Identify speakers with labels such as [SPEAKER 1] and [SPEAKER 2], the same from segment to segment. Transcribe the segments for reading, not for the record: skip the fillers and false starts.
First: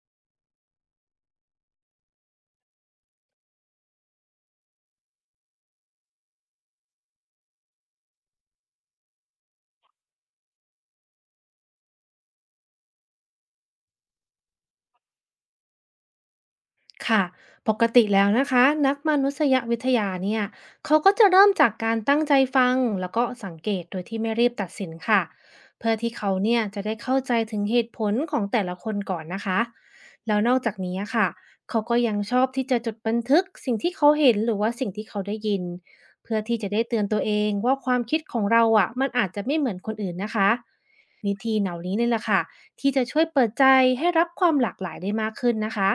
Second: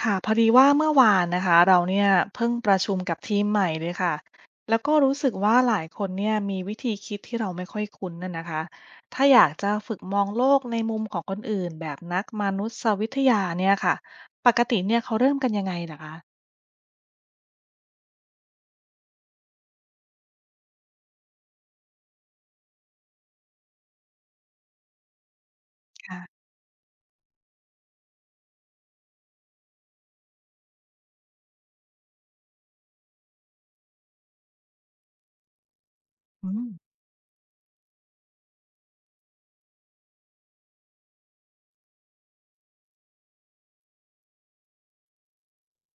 [SPEAKER 1] ค่ะพอดีว่าเมื่อวานนะคะเราเนี่ยเพิ่งประชุมกับทีมใหม่เลยค่ะแล้วก็รู้สึกว่าหลายคนเนี่ยมีวิธีคิดที่เราไม่ค่อยคุ้นน่ะนะคะถ้าอยากจะฝึกมองโลกในมุมของคนอื่นแบบนักมานุษยวิทยาเนี่ยค่ะปกติเนี่ยเขาเริ่มกันยังไงล่ะคะ
[SPEAKER 2] ค่ะปกติแล้วนะคะนักมนุษยวิทยาเนี่ยเขาก็จะเริ่มจากการตั้งใจฟังแล้วก็สังเกตโดยที่ไม่รีบตัดสินค่ะเพื่อที่เขา
[SPEAKER 1] ค่ะ
[SPEAKER 2] เนี่ยจะได้เข้าใจถึงเหตุผลของแต่ละคนก่อนนะคะแล้วนอกจากนี้ค่ะเขาก็ยังชอบที่จะจดบันทึกสิ่งที่เขาเห็นหรือว่าสิ่งที่เขาได้ยินเพื่อ
[SPEAKER 1] อื
[SPEAKER 2] ที่จะได้
[SPEAKER 1] ม
[SPEAKER 2] เตือนตัวเองว่าความคิดของเราอ่ะมันอาจจะไม่เหมือนคนอื่นนะคะวิธีเหล่านี้เนี่ยแหละค่ะที่จะช่วยเปิดใจให้รับความหลากหลายได้มากขึ้นนะคะ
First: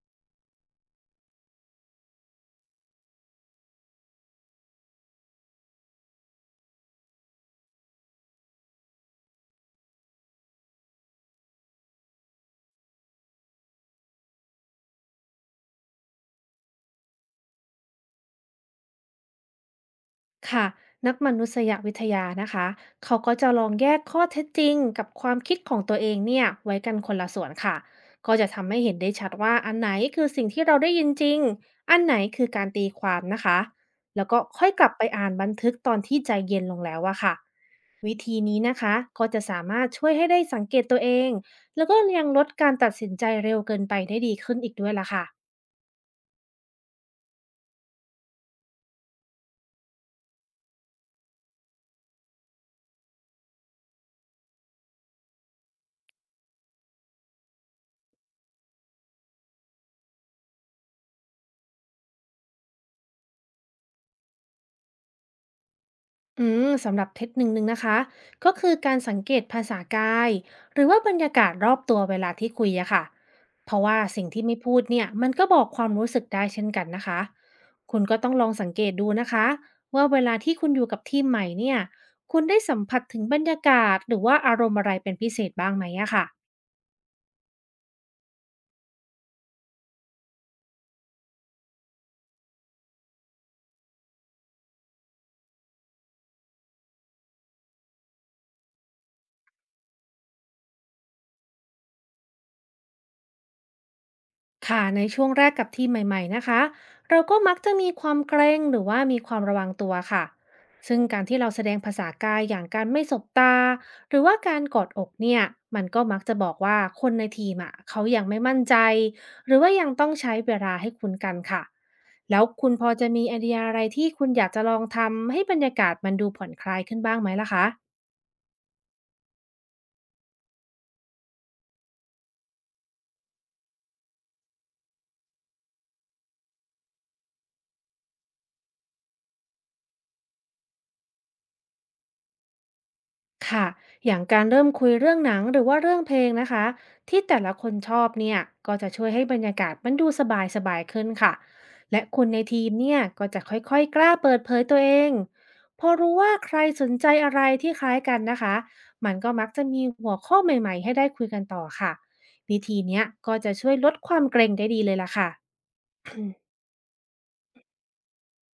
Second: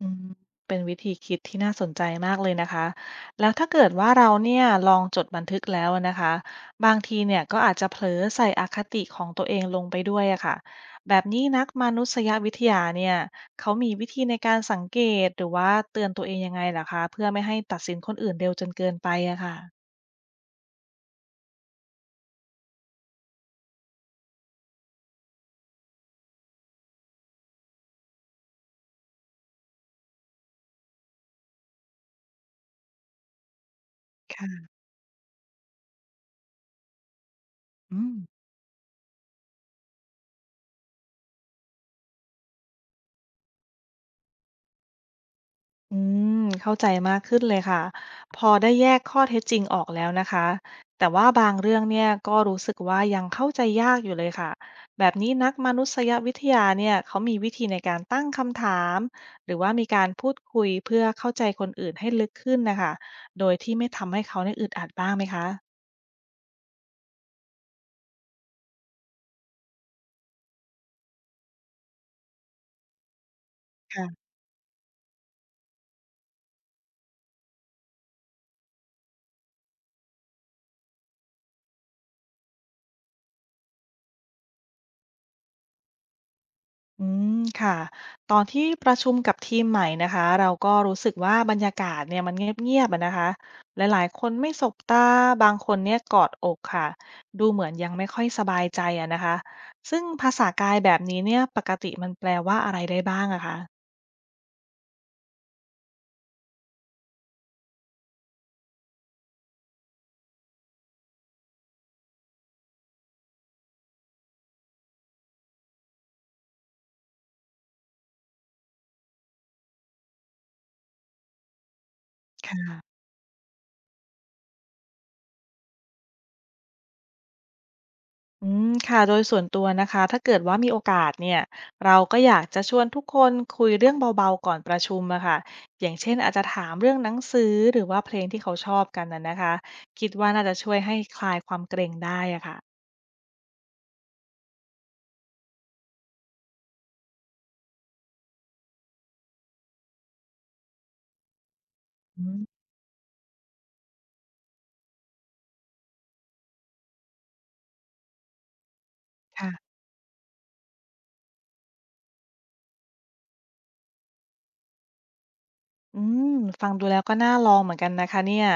[SPEAKER 1] อืมเป็นวิธีคิดที่น่าสนใจมากเลยนะคะแล้วถ้าเกิดว่าเราเนี่ยลองจดบันทึกแล้วนะคะบางทีเนี่ยก็อาจจะเผลอใส่อคติของตัวเองลงไปด้วยอะค่ะแบบนี้นักมานุษยวิทยาเนี่ยเขามีวิธีในการสังเกตหรือว่าเตือนตัวเองยังไงล่ะคะเพื่อไม่ให้ตัดสินคนอื่นเร็วจนเกินไปอะค่ะ
[SPEAKER 2] ค่ะนักมนุษยวิทยานะคะเขาก็จะลองแยกข้อเท็จจริงกับความคิดของตัวเองเนี่ยไว้กันคนละส่วนค่ะก็จะทำให้เห็นได้ชัดว่าอันไหนคือสิ่งที่เราได้ยินจริงอันไหนคือการตีความนะคะแล้วก็
[SPEAKER 1] ค่ะ
[SPEAKER 2] ค่อยกลับไปอ่านบันทึกตอนที่ใจเย็นลงแล้วอะค่ะ
[SPEAKER 1] อืม
[SPEAKER 2] วิธีนี้นะคะก็จะสามารถช่วยให้ได้สังเกตตัวเองแล้วก็ยังลดการตัดสินใจเร็วเกินไปได้ดีขึ้นอีกด้วยล่ะค่ะ
[SPEAKER 1] อืมเข้าใจมากขึ้นเลยค่ะพอได้แยกข้อเท็จจริงออกแล้วนะคะแต่ว่าบางเรื่องเนี่ยก็รู้สึกว่ายังเข้าใจยากอยู่เลยค่ะแบบนี้นักมนุษยวิทยาเนี่ยเขามีวิธีในการตั้งคำถามหรือว่ามีการพูดคุยเพื่อเข้าใจคนอื่นให้ลึกขึ้นนะคะโดยที่ไม่ทำให้เขาเนี่ยอึดอัดบ้างไหมคะ
[SPEAKER 2] อืมสำหรับเทคนิคนึงนะคะก็คือการสังเกตภาษากายหรือว่าบรรยากาศรอบตัวเวลาที่คุยอะค่ะเพราะว่าสิ่งที่ไม่พูดเนี่ยมันก็บอกความรู้สึกได้เช่นกันนะคะคุณก็ต้องลองสังเกตดูนะคะว่าเวลาที่คุณอยู่กับทีมใหม่เนี่ยคุณได้สัมผัสถึงบรรยากาศหรือว่าอารมณ์อะไรเป็นพิเศษบ้างไหมอะค่ะ
[SPEAKER 1] อืมค่ะตอนที่ประชุมกับทีมใหม่นะคะเราก็รู้สึกว่าบรรยากาศเนี่ยมันเงียบๆอะนะคะหลายๆคนไม่สบตาบางคนเนี่ยกอดอกค่ะดูเหมือนยังไม่ค่อยสบายใจอะนะคะซึ่งภาษากายแบบนี้เนี่ยปกติมันแปลว่าอะไรได้บ้างอะคะ
[SPEAKER 2] ค่ะในช่วงแรกกับทีมใหม่ๆนะคะเราก็มักจะมีความเกรงหรือว่ามีความระวังตัวค่ะซึ่งการที่เราแสดงภาษากายอย่างการไม่สบตาหรือว่าการกอดอกเนี่ยมันก็มักจะบอกว่าคนในทีมอ่ะเขายังไม่มั่นใจหรือว่ายังต้องใช้เวลาให้คุณกันค่ะแล้วคุณพอจะมีไอเดียอะไรที่คุณอยากจะลองทำให้บรรยากาศมันดูผ่อนคลายขึ้นบ้างไหมล่ะคะ
[SPEAKER 1] อืมค่ะโดยส่วนตัวนะคะถ้าเกิดว่ามีโอกาสเนี่ยเราก็อยากจะชวนทุกคนคุยเรื่องเบาๆก่อนประชุมอะค่ะอย่างเช่นอาจจะถามเรื่องหนังสือหรือว่าเพลงที่เขาชอบกันน่ะนะคะคิดว่าน่าจะช่วยให้คลายความเกรงได้อะค่ะ
[SPEAKER 2] ค่ะอย่างการเริ่มคุยเรื่องหนังหรือว่าเรื่องเพลงนะคะ ที่แต่ละคนชอบเนี่ย ก็จะช่วยให้บรรยากาศมันดูสบายสบายขึ้นค่ะ และค
[SPEAKER 1] อื
[SPEAKER 2] นใน
[SPEAKER 1] ม
[SPEAKER 2] ทีมเนี่ยก็จะค่อยๆกล้าเปิดเผยตัวเองพอรู้ว่าใครสนใจอะไรที่คล้ายกันนะคะมันก็มักจะ
[SPEAKER 1] ค่ะ
[SPEAKER 2] มีหัวข้อใหม่ๆให้ได้คุยกันต่อค่ะวิธีเนี้ยก็จะช่วยลดความเกรงได้ดีเลยล่ะค่ะ
[SPEAKER 1] อืมฟังดูแล้วก็น่าลองเหมือนกันนะคะเนี่ย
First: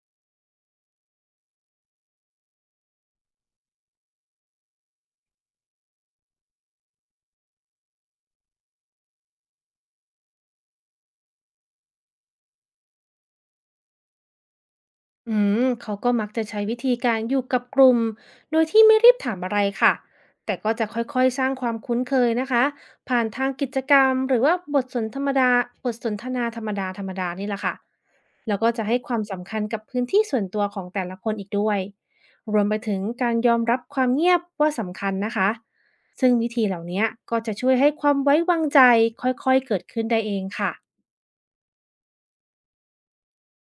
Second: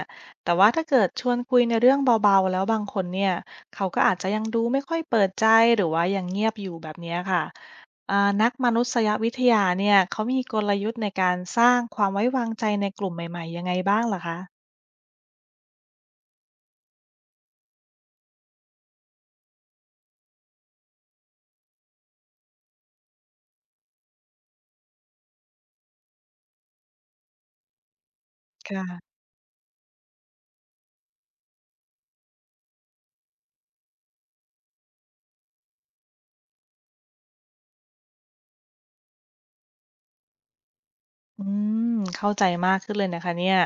[SPEAKER 1] แต่ว่าถ้าเกิดชวนคุยในเรื่องเบาๆแล้วบางคนเนี่ยเขาก็อาจจะยังดูไม่ค่อยเปิดใจหรือว่ายังเงียบอยู่แบบเนี้ยค่ะ อ่านักมนุษยวิทยาเนี่ยเขามีกลยุทธ์ในการสร้างความไว้วางใจในกลุ่มใหม่ๆยังไงบ้างลหรอคะ
[SPEAKER 2] อืมเขาก็มักจะใช้วิธีการอยู่กับกลุ่มโดยที่ไม่รีบถามอะไรค่ะแต่ก็จะค่อยๆสร้างความคุ้นเคยนะคะผ่านทางกิจกรรมหรือว่าบทสนทนาธรรมดาธรรมดานี่แหละค่ะแล้วก็จะให้ค
[SPEAKER 1] ค่ะ
[SPEAKER 2] วามสำคัญกับพื้นที่ส่วนตัวของแต่ละคนอีกด้วยรวมไปถึงการยอมรับความเงียบว่าสำคัญนะคะซึ่งวิธีเหล่านี้ก็จะช่วยให้ความไว้วางใจค่อยๆเกิดขึ้นได้เองค่ะ
[SPEAKER 1] อืมเข้าใจมากขึ้นเลยนะคะเนี่ย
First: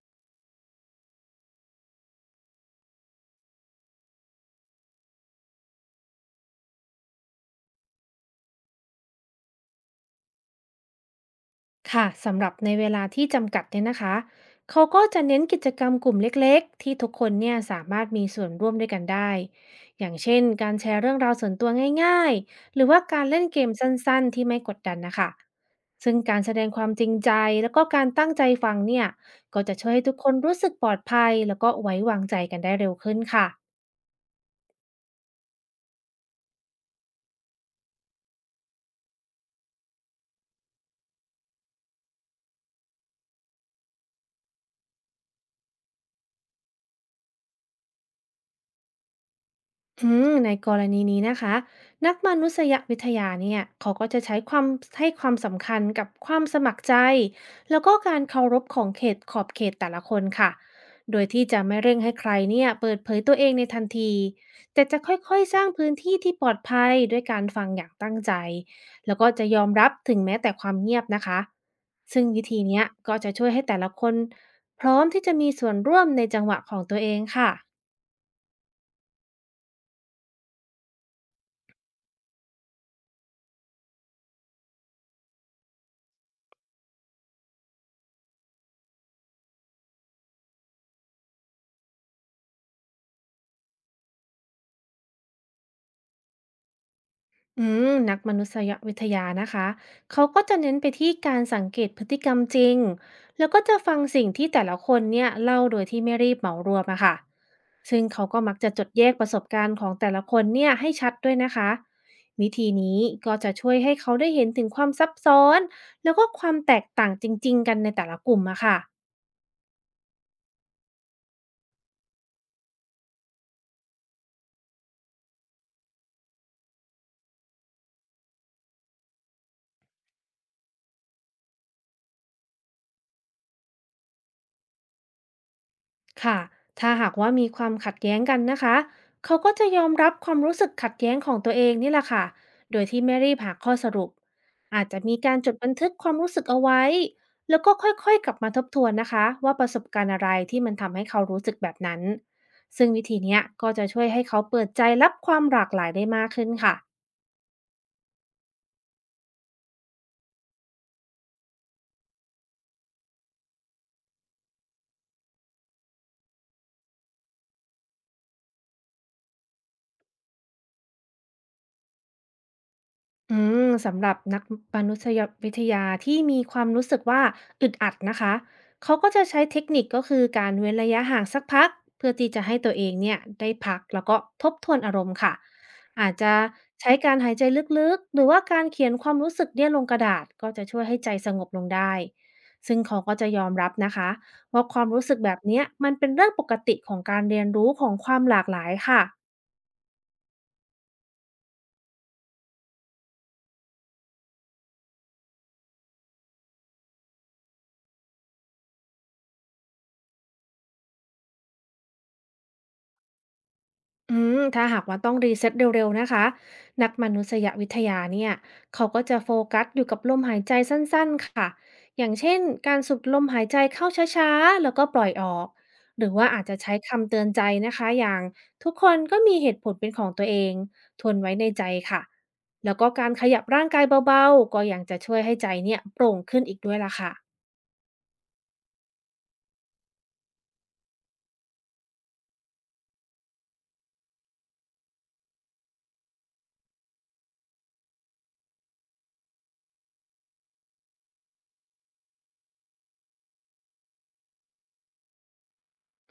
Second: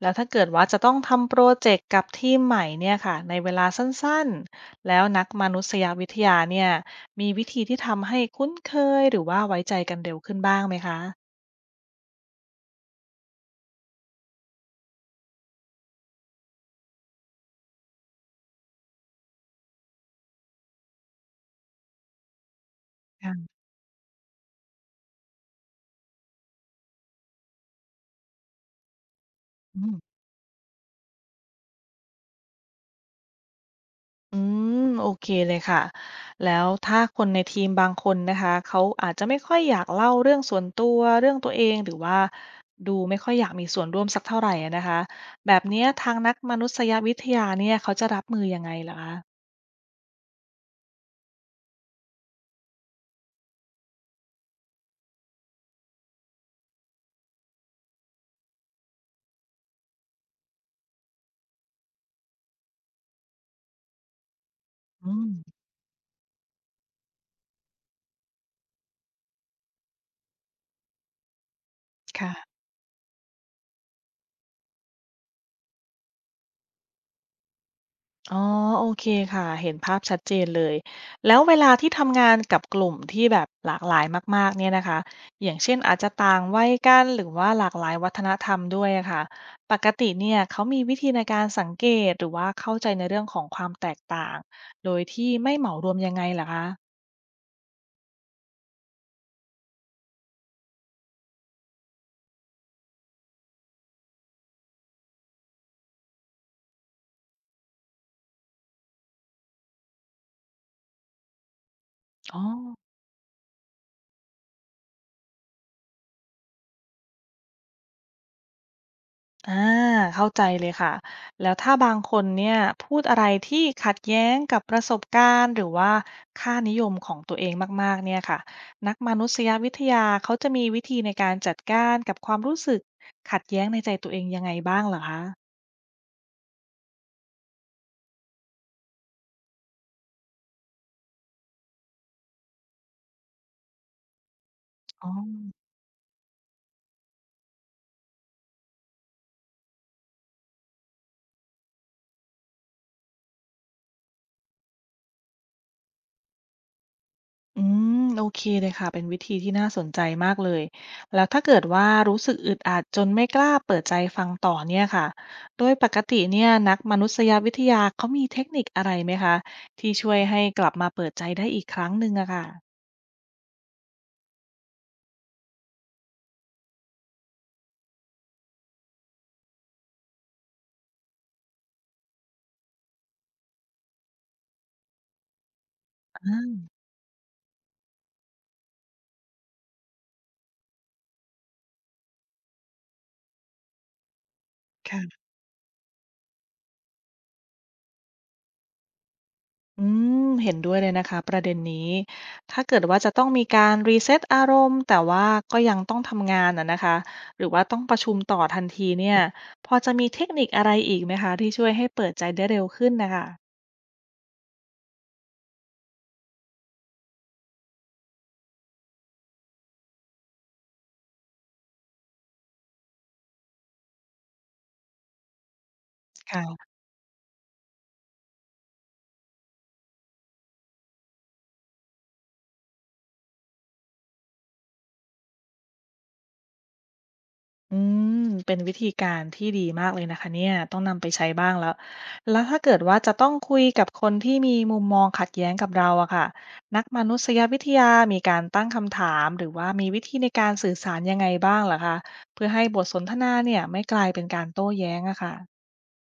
[SPEAKER 1] แล้วถ้าเกิดว่าจะต้องทำโปรเจกต์กับทีมใหม่เนี่ยค่ะ ในเวลาสั้นๆ แล้วนักมนุษยวิทยาเนี่ยมีวิธีที่ทำให้คุ้นเคยหรือว่าไว้ใจกันเร็วขึ้นบ้างไหมคะ
[SPEAKER 2] ค่ะสำหรับในเวลาที่จำกัดเนี่ยนะคะเขาก็จะเน้นกิจกรรมกลุ่มเล็กๆที่ทุกคนเนี่ยสามารถมีส่วนร่วมด้วยกันได้อย่างเช่นการแชร์เรื่องราวส่วนตัวง่ายๆหรือว่าการเล่น
[SPEAKER 1] ค่ะ
[SPEAKER 2] เกมสั้นๆที่ไม่กดดันนะคะซึ่งการแสดงความจริงใจแล้วก็การตั้งใจฟังเนี่ยก็จะ
[SPEAKER 1] อื
[SPEAKER 2] ช่วย
[SPEAKER 1] ม
[SPEAKER 2] ให้ทุกคนรู้สึกปลอดภัยแล้วก็ไว้วางใจกันได้เร็วขึ้นค่ะ
[SPEAKER 1] อืมโอเคเลยค่ะแล้วถ้าคนในทีมบางคนนะคะเขาอาจจะไม่ค่อยอยากเล่าเรื่องส่วนตัวเรื่องตัวเองหรือว่าดูไม่ค่อยอยากมีส่วนร่วมสักเท่าไหร่อะนะคะแบบเนี้ยทางนักมนุษยวิทยาเนี่ยเขาจะรับมือยังไงเหรอคะ
[SPEAKER 2] อืมในกรณีนี้นะคะนักมนุษยวิทยาเนี่ยเขาก็จะให้ความสำคัญกับความสมัครใจแล้วก็การเคารพขอบเขตแต่ละคนค่ะโดยที่จะไม่เร่งให้ใครเนี่ยเปิดเผยตัวเองในทันทีแต่จะ
[SPEAKER 1] อื
[SPEAKER 2] ค่
[SPEAKER 1] ม
[SPEAKER 2] อยๆสร้างพื้นที่ที่ปลอดภัยด้วยการฟังอย่างตั้งใจแล้วก็จะยอมรับถึงแม้แต่ความเงียบนะคะซึ่ง
[SPEAKER 1] ค่ะ
[SPEAKER 2] วิธีเนี้ยก็จะช่วยให้แต่ละคนพร้อมที่จะมีส่วนร่วมในจังหวะของตัวเองค่ะ
[SPEAKER 1] อ๋อโอเคค่ะเห็นภาพชัดเจนเลยแล้วเวลาที่ทำงานกับกลุ่มที่แบบหลากหลายมากๆเนี่ยนะคะอย่างเช่นอาจจะต่างวัยกันหรือว่าหลากหลายวัฒนธรรมด้วยอะค่ะปกติเนี่ยเขามีวิธีในการสังเกตหรือว่าเข้าใจในเรื่องของความแตกต่างโดยที่ไม่เหมารวมยังไงเหรอคะ
[SPEAKER 2] อืมนักมนุษยวิทยานะคะเขาก็จะเน้นไปที่การสังเกตพฤติกรรมจริงแล้วก็จะฟังสิ่งที่แต่ละคนเนี่ยเล่าโดยที่ไม่รีบเหมารวมอะค่ะซึ่งเขาก็มักจะจดแยกประสบการณ์ของแต่ละคนเนี่ยให้ชัดด้วยนะคะ
[SPEAKER 1] อ๋อ
[SPEAKER 2] วิธีนี้ก็จะช่วยให้เขาได้เห็นถึงความซับซ้อนแล้วก็ความแตกต่างจริงๆกันในแต่ละกลุ่มอะค่ะ
[SPEAKER 1] อาเข้าใจเลยค่ะแล้วถ้าบางคนเนี่ยพูดอะไรที่ขัดแย้งกับประสบการณ์หรือว่าค่านิยมของตัวเองมากๆเนี่ยค่ะนักมนุษยวิทยาเขาจะมีวิธีในการจัดการกับความรู้สึกขัดแย้งในใจตัวเองยังไงบ้างเหรอคะ
[SPEAKER 2] ค่ะ ถ้าหากว่ามีความขัดแย้งกันนะคะ เขาก็จะยอมรับความรู้สึกขัดแย้งของตัวเองนี่แหละค่ะโดยที่ไม่รีบหาข้อสรุปอาจจะ
[SPEAKER 1] อ๋อ
[SPEAKER 2] มีการจดบันทึกความรู้สึกเอาไว้ แล้วก็ค่อยๆกลับมาทบทวนนะคะว่าประสบการณ์อะไรที่มันทำให้เขารู้สึกแบบนั้น ซึ่งวิธีเนี้ยก็จะช่วยให้เขาเปิดใจรับความหลากหลายได้มากขึ้นค่ะ
[SPEAKER 1] อืมโอเคเลยค่ะเป็นวิธีที่น่าสนใจมากเลยแล้วถ้าเกิดว่ารู้สึกอึดอัดจนไม่กล้าเปิดใจฟังต่อเนี่ยค่ะโดยปกติเนี่ยนักมนุษยวิทยาเขามีเทคนิคอะไรไหมคะที่ช่วยให้กลับมาเปิดใจได้อีกครั้งหนึ่งอะค่ะ
[SPEAKER 2] อืสำหรับนักมนุษยวิทยาที่มีความรู้สึกว่าอึดอัดนะคะเขาก็จะใช้เทคนิคก็คือการเว้นระยะห่างสักพักเพื่อที่จะให้ตัวเองเนี่ยได้พักแล้วก็ทบทวนอารมณ์ค่ะอาจ
[SPEAKER 1] อ่
[SPEAKER 2] จะ
[SPEAKER 1] า
[SPEAKER 2] ใช้การหายใจลึกๆหรือว่าการเขียนความรู้สึกเนี่ยลงกระดาษก็จะช่วยให้ใจสงบลงได้ซึ่งเขาก็จะยอมรับนะคะว่าความรู้สึก
[SPEAKER 1] ค่ะ
[SPEAKER 2] แบบเนี้ยมันเป็นเรื่องปกติของการเรียนรู้ของความหลากหลายค่ะ
[SPEAKER 1] อืมเห็นด้วยเลยนะคะประเด็นนี้ถ้าเกิดว่าจะต้องมีการรีเซ็ตอารมณ์แต่ว่าก็ยังต้องทำงานอะนะคะหรือว่าต้องประชุมต่อทันทีเนี่ยพอจะมีเทคนิคอะไรอีกไหมคะที่ช่วยให้เปิดใจได้เร็วขึ้นนะคะ
[SPEAKER 2] ถ้าหากว่าต้องรีเซ็ตเร็วๆนะคะนักมนุษยวิทยาเนี่ยเขาก็จะโฟกัสอยู่กับลมหายใจสั้นๆค่ะอย่างเช่นการสูดลมหายใจเข้าช้าๆแล้วก็ปล่อยออกหรือว่าอาจจะ
[SPEAKER 1] ค่ะ
[SPEAKER 2] ใช้คำเตือนใจนะคะอย่างทุกคนก็มีเหตุผลเป็นของตัวเองทวนไว้ในใจค่ะแล้วก็การขยับร่างกายเบาๆก็ยังจะช่วยให้ใจเนี่ยโปร่งขึ้นอีกด้วยล่ะค่ะ
[SPEAKER 1] อืมเป็นวิธีการที่ดีมากเลยนะคะเนี่ยต้องนำไปใช้บ้างแล้ว แล้วถ้าเกิดว่าจะต้องคุยกับคนที่มีมุมมองขัดแย้งกับเราอะค่ะนักมนุษยวิทยามีการตั้งคำถามหรือว่ามีวิธีในการสื่อสารยังไงบ้างเหรอคะเพื่อให้บทสนทนาเนี่ยไม่กลายเป็นการโต้แย้งอะค่ะ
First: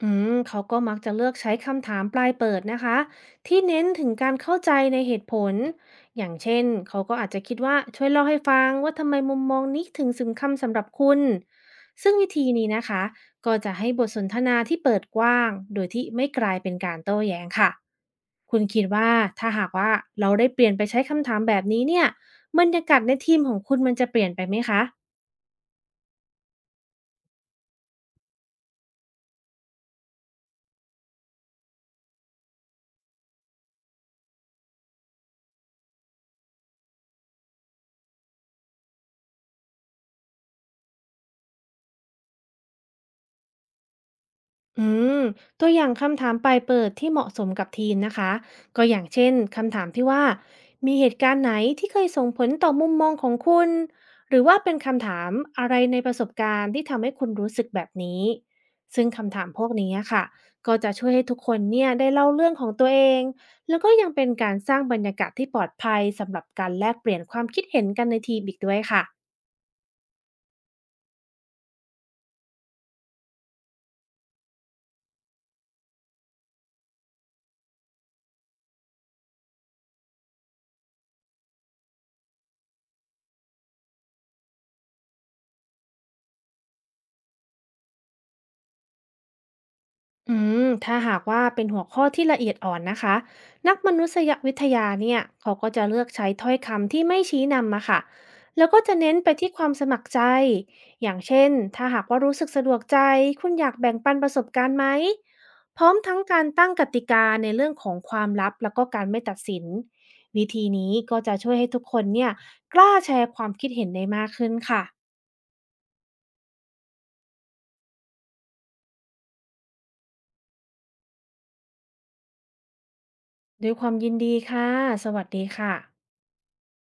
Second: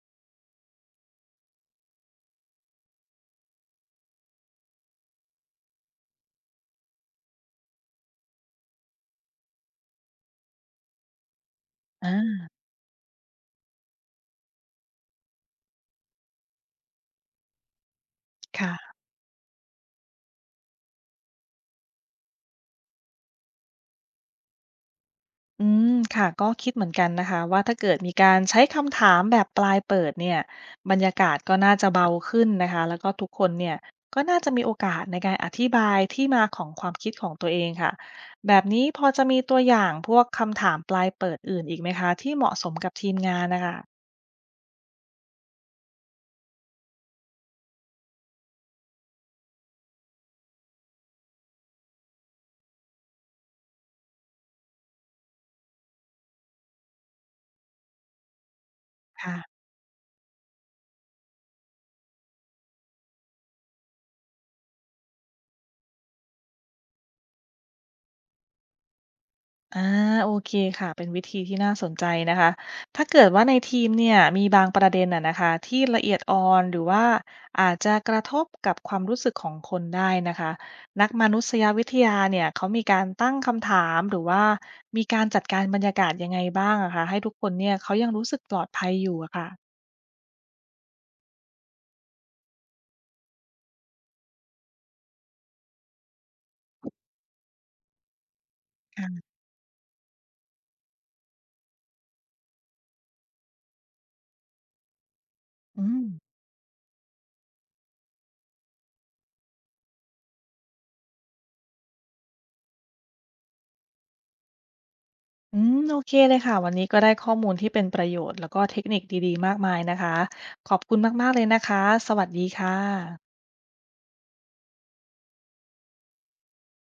[SPEAKER 2] เขาก็มักจะเลือกใช้คำถามปลายเปิดนะคะที่เน้นถึงการเข้าใจในเหตุผลอย่างเช่นเขาก็อาจจะคิดว่าช่วยเล่าให้ฟังว่าทำไมมุมมองนี้ถึงสำคัญสำหรับคุณ
[SPEAKER 1] อ่
[SPEAKER 2] ซึ่งวิ
[SPEAKER 1] า
[SPEAKER 2] ธีนี้นะคะก็จะให้บทสนทนาที่เปิดกว้างโดยที่ไม่กลายเป็นการโต้แย้งค่ะคุณคิด
[SPEAKER 1] ค่ะ
[SPEAKER 2] ว่าถ้าหากว่าเราได้เปลี่ยนไปใช้คำถามแบบนี้เนี่ยบรรยากาศในทีมของคุณมันจะเปลี่ยนไปไหมคะ
[SPEAKER 1] อืมค่ะก็คิดเหมือนกันนะคะว่าถ้าเกิดมีการใช้คำถามแบบปลายเปิดเนี่ยบรรยากาศก็น่าจะเบาขึ้นนะคะแล้วก็ทุกคนเนี่ยก็น่าจะมีโอกาสในการอธิบายที่มาของความคิดของตัวเองค่ะแบบนี้พอจะมีตัวอย่างพวกคำถามปลายเปิดอื่นอีกไหมคะที่เหมาะสมกับทีมงานนะคะ
[SPEAKER 2] อืมตัวอย่างคำถามปลายเปิดที่เหมาะสมกับทีมนะคะก็อย่างเช่นคำถามที่ว่ามีเหตุการณ์ไหนที่เคยส่งผลต่อมุมมองของคุณหรือว่าเป็นคำถามอะไรในประสบการณ์ที่ทำให้คุณรู้สึกแบบนี้ซึ่ง
[SPEAKER 1] ค่ะ
[SPEAKER 2] คำถามพวกนี้ค่ะก็จะช่วยให้ทุกคนเนี่ยได้เล่าเรื่องของตัวเองแล้วก็ยังเป็นการสร้างบรรยากาศที่ปลอดภัยสำหรับการแลกเปลี่ยนความคิดเห็นกันในทีมอีกด้วยค่ะ
[SPEAKER 1] อาโอเคค่ะเป็นวิธีที่น่าสนใจนะคะถ้าเกิดว่าในทีมเนี่ยมีบางประเด็นอะนะคะที่ละเอียดอ่อนหรือว่าอาจจะกระทบกับความรู้สึกของคนได้นะคะนักมานุษยวิทยาเนี่ยเขามีการตั้งคำถามหรือว่ามีการจัดการบรรยากาศยังไงบ้างอะคะให้ทุกคนเนี่ยเขายังรู้สึกปลอดภัยอยู่อะค่ะ
[SPEAKER 2] อืถ้าหากว่าเป็นหัวข้อที่ละเอียดอ่อนนะคะนักมนุษยวิทยาเนี่ยเขาก็จะเลือกใช้ถ้อยคำที่ไม่ชี้นำมาค่ะแล้วก็จะเน้น
[SPEAKER 1] ค่ะ
[SPEAKER 2] ไปที่ความสมัครใจอย่างเช่นถ้าหากว่ารู้สึกสะดวกใจคุณอยากแบ่งปันประสบการณ์ไหมพ
[SPEAKER 1] อื
[SPEAKER 2] ร้อม
[SPEAKER 1] ม
[SPEAKER 2] ทั้งการตั้งกติกาในเรื่องของความลับแล้วก็การไม่ตัดสินวิธีนี้ก็จะช่วยให้ทุกคนเนี่ยกล้าแชร์ความคิดเห็นได้มากขึ้นค่ะ
[SPEAKER 1] อืมโอเคเลยค่ะวันนี้ก็ได้ข้อมูลที่เป็นประโยชน์แล้วก็เทคนิคดีๆมากมายนะคะขอบคุณมากๆเลยนะคะสวัสดีค่ะ
[SPEAKER 2] ด้วยความยินดีค่ะสวัสดีค่ะ